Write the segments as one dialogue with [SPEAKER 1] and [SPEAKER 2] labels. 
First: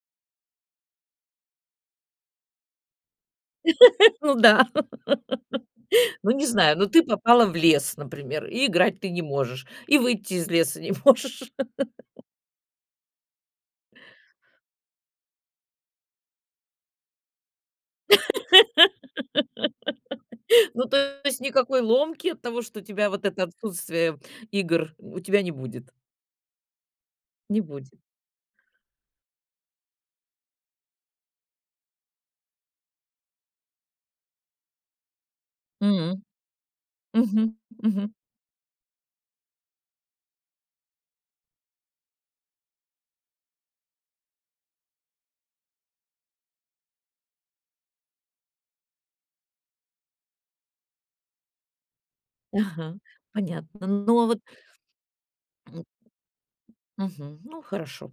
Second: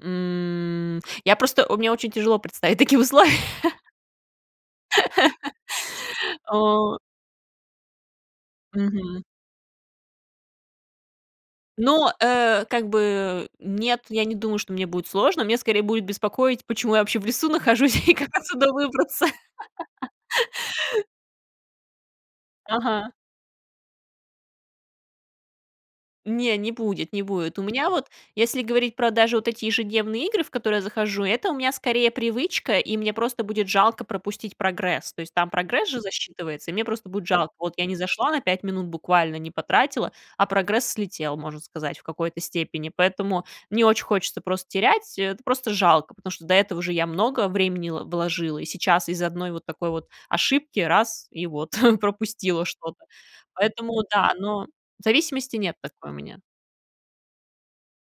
[SPEAKER 1] М. Я просто мне очень тяжело представить такие условия.
[SPEAKER 2] Ну да, ну, не знаю, но
[SPEAKER 1] О.
[SPEAKER 2] ты попала в лес, например, и играть ты не
[SPEAKER 1] Мгм.
[SPEAKER 2] можешь, и выйти из леса не можешь.
[SPEAKER 1] Но, э, как бы нет, я не думаю, что мне будет сложно, меня скорее будет беспокоить, почему я вообще в лесу нахожусь и как отсюда выбраться.
[SPEAKER 2] Ну, то есть, никакой ломки от того, что у тебя
[SPEAKER 1] Ага.
[SPEAKER 2] вот это, отсутствие игр, м, у тебя не будет.
[SPEAKER 1] Не, не будет, не будет.
[SPEAKER 2] Не
[SPEAKER 1] У меня
[SPEAKER 2] будет.
[SPEAKER 1] вот, если говорить про даже вот эти ежедневные игры, в которые я захожу, это у меня скорее привычка, и мне просто будет жалко пропустить прогресс. То есть там
[SPEAKER 2] М
[SPEAKER 1] прогресс же
[SPEAKER 2] м.
[SPEAKER 1] засчитывается, и мне просто будет жалко.
[SPEAKER 2] Мгм,
[SPEAKER 1] Вот я не
[SPEAKER 2] мгм.
[SPEAKER 1] зашла на 5 минут, буквально не потратила, а прогресс слетел, можно сказать, в какой-то степени. Поэтому не очень хочется просто терять, это просто жалко, потому что до этого же я много времени л вложила, и сейчас из-за 1 вот такой вот ошибки, раз- и вот пропустила
[SPEAKER 2] Ага.
[SPEAKER 1] что-то.
[SPEAKER 2] Понятно.
[SPEAKER 1] Поэтому
[SPEAKER 2] Ну, а
[SPEAKER 1] да,
[SPEAKER 2] вот
[SPEAKER 1] но зависимости
[SPEAKER 2] А
[SPEAKER 1] нет
[SPEAKER 2] вот
[SPEAKER 1] такой у меня.
[SPEAKER 2] Мгм, ну хорошо.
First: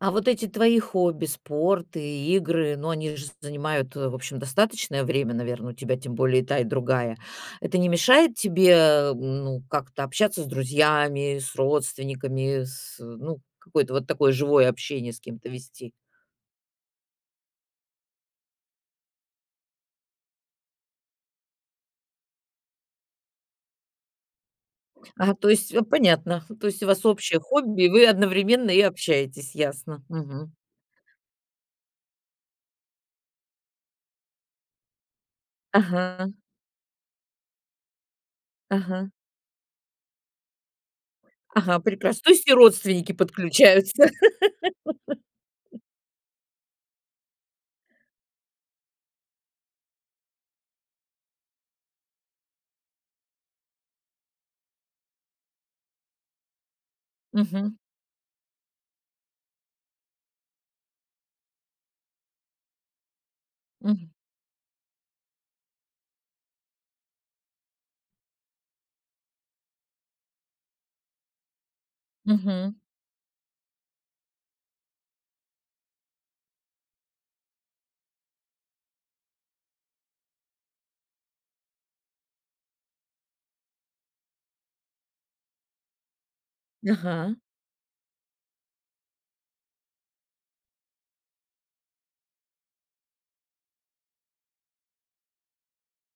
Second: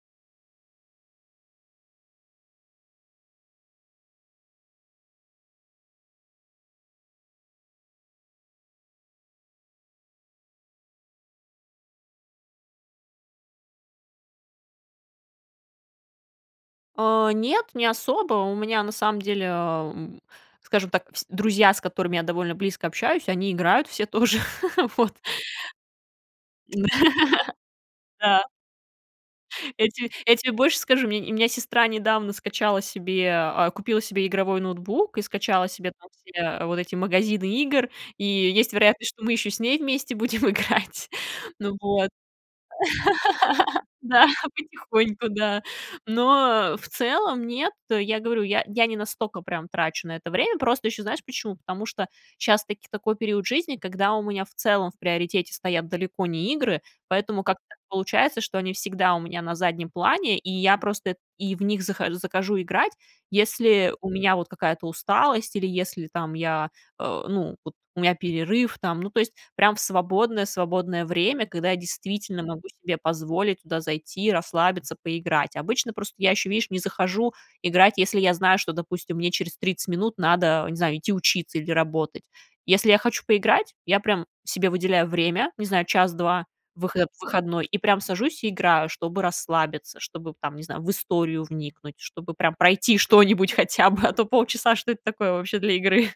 [SPEAKER 2] А вот эти твои хобби, спорт и игры, ну, они же занимают, э, в общем, достаточное время, наверно, у тебя, тем более, и та и другая. Это не мешает тебе, ну, как-то общаться с друзьями, с родственниками, с, ну, какое-то вот такое живое общение с кем-то вести?
[SPEAKER 1] Э, нет, не особо. У меня на самом деле, э, м, скажем так, вс друзья, с которыми я довольно близко общаюсь, они играют все тоже. Вот.
[SPEAKER 2] А, то есть, э, понятно. То есть у
[SPEAKER 1] Да.
[SPEAKER 2] вас общее хобби, и вы
[SPEAKER 1] Да.
[SPEAKER 2] одновременно и общаетесь,
[SPEAKER 1] Я
[SPEAKER 2] ясно.
[SPEAKER 1] те я
[SPEAKER 2] Мгм.
[SPEAKER 1] тебе больше скажу, у меня не у меня сестра недавно скачала себе, а, купила себе игровой ноутбук и скачала себе там
[SPEAKER 2] Ага.
[SPEAKER 1] все вот эти магазины игр. И есть
[SPEAKER 2] Ага.
[SPEAKER 1] вероятность, что мы ещё с ней вместе будем играть. Ну
[SPEAKER 2] Ага,
[SPEAKER 1] вот.
[SPEAKER 2] прекрас то есть и родственники подключаются.
[SPEAKER 1] Да, потихоньку, да. Но в целом нет. Я говорю, я я не настолько прям трачу на это время. Просто ещё знаешь, почему? Потому что щас таки такой период жизни, когда у меня в целом в приоритете стоят далеко не игры, поэтому как-то
[SPEAKER 2] Мгм.
[SPEAKER 1] так получается, что они всегда у меня на заднем плане, и я просто эт и в них зах захожу играть. Если у
[SPEAKER 2] Мгм.
[SPEAKER 1] меня вот какая-то усталость или если там я, э, ну, вот у меня перерыв там. Ну, то есть прям в свободное свободное время, когда я действительно могу
[SPEAKER 2] Мгм.
[SPEAKER 1] себе позволить туда зайти, и расслабиться, поиграть. Обычно просто я ещё, видишь, не захожу играть, если я знаю, что, допустим, мне через 30 минут надо, не знаю, идти учиться или работать. Если я хочу поиграть, я прям себе выделяю время, не знаю, час, 2, выход в
[SPEAKER 2] Ага.
[SPEAKER 1] выходной, и прям сажусь и играю, чтобы расслабиться, чтобы, б там, не знаю, в историю вникнуть, чтобы прям пройти что-нибудь хотя бы, а то полчаса, что это такое вообще для игры.